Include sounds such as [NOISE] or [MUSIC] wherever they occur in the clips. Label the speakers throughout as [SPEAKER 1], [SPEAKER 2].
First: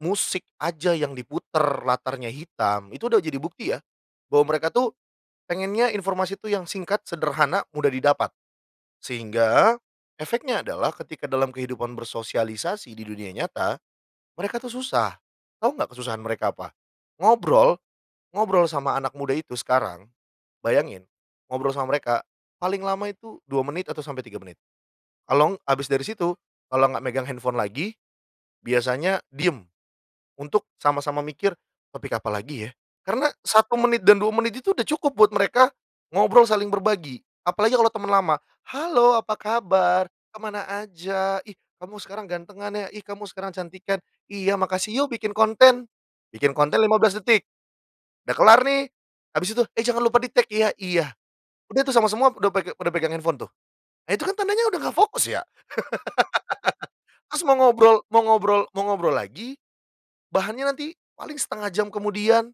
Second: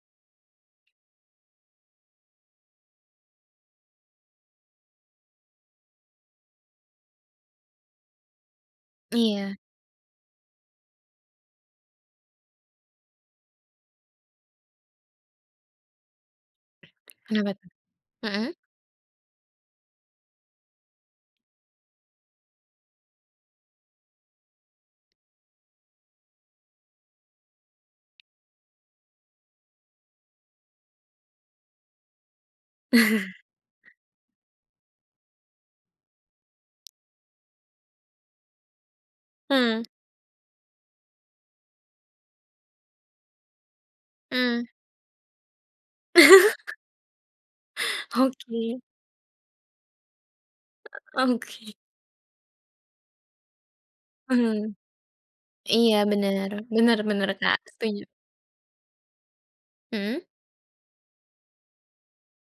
[SPEAKER 1] Musik aja yang diputar latarnya hitam, itu udah jadi bukti ya, bahwa mereka tuh pengennya informasi itu yang singkat sederhana mudah didapat.
[SPEAKER 2] Iya.
[SPEAKER 1] Sehingga, efeknya adalah ketika dalam kehidupan bersosialisasi di dunia nyata, mereka tuh susah, tahu enggak kesusahan mereka apa?
[SPEAKER 2] Kenapa tuh?
[SPEAKER 1] Ngobrol,
[SPEAKER 2] Mhm.
[SPEAKER 1] ngobrol sama anak muda itu sekarang, bayangin ngobrol sama mereka paling lama itu 2 menit atau sampai 3 menit kalau ng habis dari situ, kalau enggak megang handphone lagi, biasanya diem, untuk sama-sama mikir topik apalagi ya? Karena 1
[SPEAKER 2] [CHUCKLES]
[SPEAKER 1] menit dan 2 menit itu udah cukup buat mereka ngobrol saling berbagi, apalagi kalau teman lama, "Halo apa
[SPEAKER 2] Hmm.
[SPEAKER 1] kabar? Kemana aja? Ih kamu sekarang ganteng ya? Ih kamu sekarang cantikan, 'iya
[SPEAKER 2] Mmm.
[SPEAKER 1] makasih,' yuk, bikin konten". Bikin
[SPEAKER 2] [CHUCKLES]
[SPEAKER 1] konten 15 detik, udah kelar
[SPEAKER 2] Oke.
[SPEAKER 1] nih, habis itu, "Eh jangan lupa di tag ya? 'Iya,'."
[SPEAKER 2] Oke.
[SPEAKER 1] Udah tuh sama semua udah pe pada pegang handphone tuh. Nah, itu kan tandanya
[SPEAKER 2] Mhm.
[SPEAKER 1] udah enggak fokus ya.
[SPEAKER 2] Iya bener, bener,
[SPEAKER 1] [LAUGHS]
[SPEAKER 2] bener
[SPEAKER 1] Terus mau
[SPEAKER 2] Kak,
[SPEAKER 1] ngobrol
[SPEAKER 2] setuju.
[SPEAKER 1] mau ngobrol mau ngobrol lagi,
[SPEAKER 2] Mhm.
[SPEAKER 1] bahannya nanti paling 1/2 jam kemudian.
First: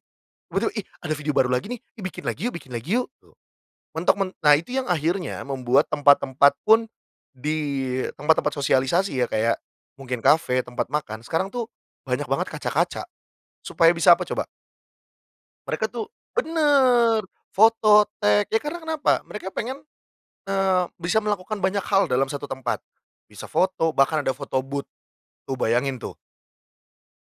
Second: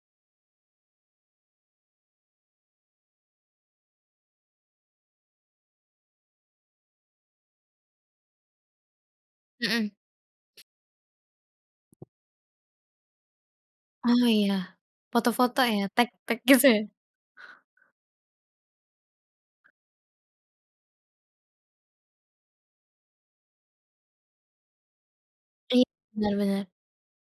[SPEAKER 1] Betul, "Ih ada video baru lagi nih, ih bikin lagi yuk, bikin lagi yuk", tuh. Mentok men nah itu yang akhirnya, membuat tempat-tempat pun, di tempat-tempat sosialisasi ya kayak
[SPEAKER 2] Mhm.
[SPEAKER 1] mungkin kafe, tempat makan, sekarang tuh, banyak banget kaca-kaca, supaya bisa apa
[SPEAKER 2] Oh
[SPEAKER 1] coba?
[SPEAKER 2] iya, foto-foto ya?
[SPEAKER 1] Mereka tuh
[SPEAKER 2] Tag-tag gitu, ya?
[SPEAKER 1] bener foto, tag, ya karena kenapa, mereka pengen eee, bisa melakukan banyak hal dalam 1 tempat, bisa foto, bahkan ada foto booth, tuh
[SPEAKER 2] Iya,
[SPEAKER 1] bayangin tuh.
[SPEAKER 2] bener, bener.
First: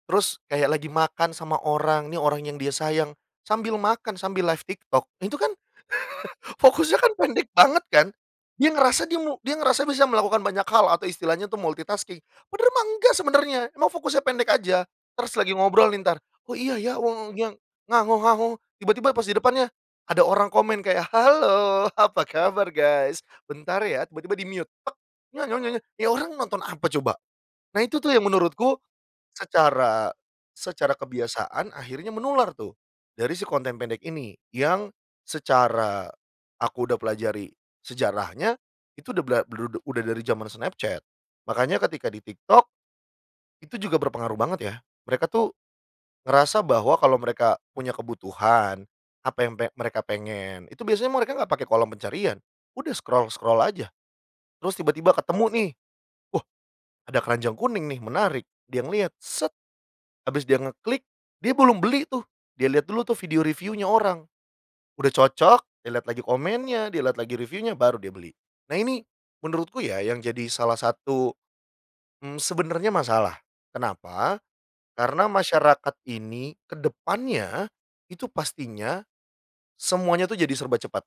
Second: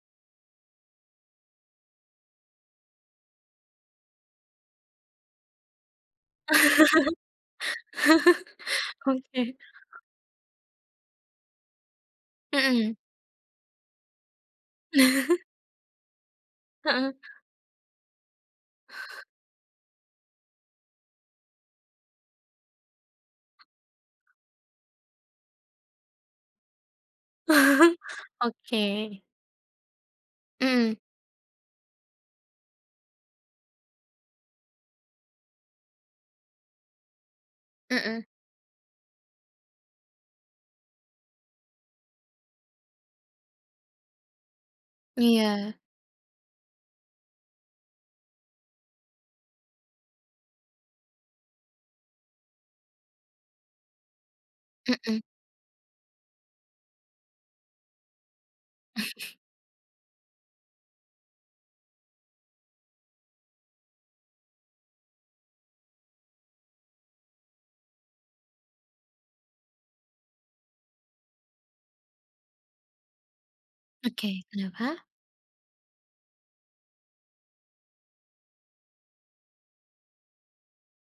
[SPEAKER 1] Terus kayak lagi makan sama orang, nih orang yang dia sayang sambil makan, sambil live TikTok. Nah, itu kan [CHUCKLES] fokusnya kan pendek banget kan. Dia ngerasa
[SPEAKER 2] [LAUGHS]
[SPEAKER 1] dia mu
[SPEAKER 2] Oke.
[SPEAKER 1] dia ngerasa bisa melakukan banyak hal atau istilahnya itu multitasking, padahal mah
[SPEAKER 2] Mhm.
[SPEAKER 1] enggak sebenarnya, emang fokusnya pendek saja. Terus
[SPEAKER 2] [CHUCKLES]
[SPEAKER 1] lagi ngobrol nih entar, "Oh iya ya
[SPEAKER 2] Heeh.
[SPEAKER 1] wong yang tiba-tiba pas di depannya, ada orang komen kayak, "Halo apa kabar guys, bentar ya, tiba-tiba di mute, ni orang nonton apa coba? Nah,
[SPEAKER 2] [CHUCKLES]
[SPEAKER 1] itu tuh yang menurutku
[SPEAKER 2] Oke.
[SPEAKER 1] secara, secara
[SPEAKER 2] Mhm.
[SPEAKER 1] kebiasaan akhirnya, menular tuh dari si konten pendek ini, yang secara aku udah pelajari
[SPEAKER 2] Mhm.
[SPEAKER 1] sejarahnya, itu udah bla bru udah dari zaman snapchat. Makanya ketika di TikTok, itu juga berpengaruh banget ya, mereka tuh
[SPEAKER 2] Iya.
[SPEAKER 1] ngerasa bahwa kalau mereka punya kebutuhan apa yang pe mereka pengen, itu biasanya mereka enggak pakai kolom pencarian, udah scroll-scroll aja terus tiba-tiba
[SPEAKER 2] Mhm.
[SPEAKER 1] ketemu nih, "Wah ada keranjang kuning nih menarik," dia ngelihat,
[SPEAKER 2] [CHUCKLES]
[SPEAKER 1] habis dia ngeklik dia belum beli tuh, dia lihat dulu tuh video review-nya orang, udah cocok, dia lihat lagi komennya, dia lihat lagi review-nya, baru dia beli. Nah, ini menurutku ya yang jadi salah satu, mmm, sebenarnya masalah, kenapa?
[SPEAKER 2] Oke, kenapa?
[SPEAKER 1] Karena masyarakat ini, ke depannya, itu pastinya semuanya itu, jadi serba cepat.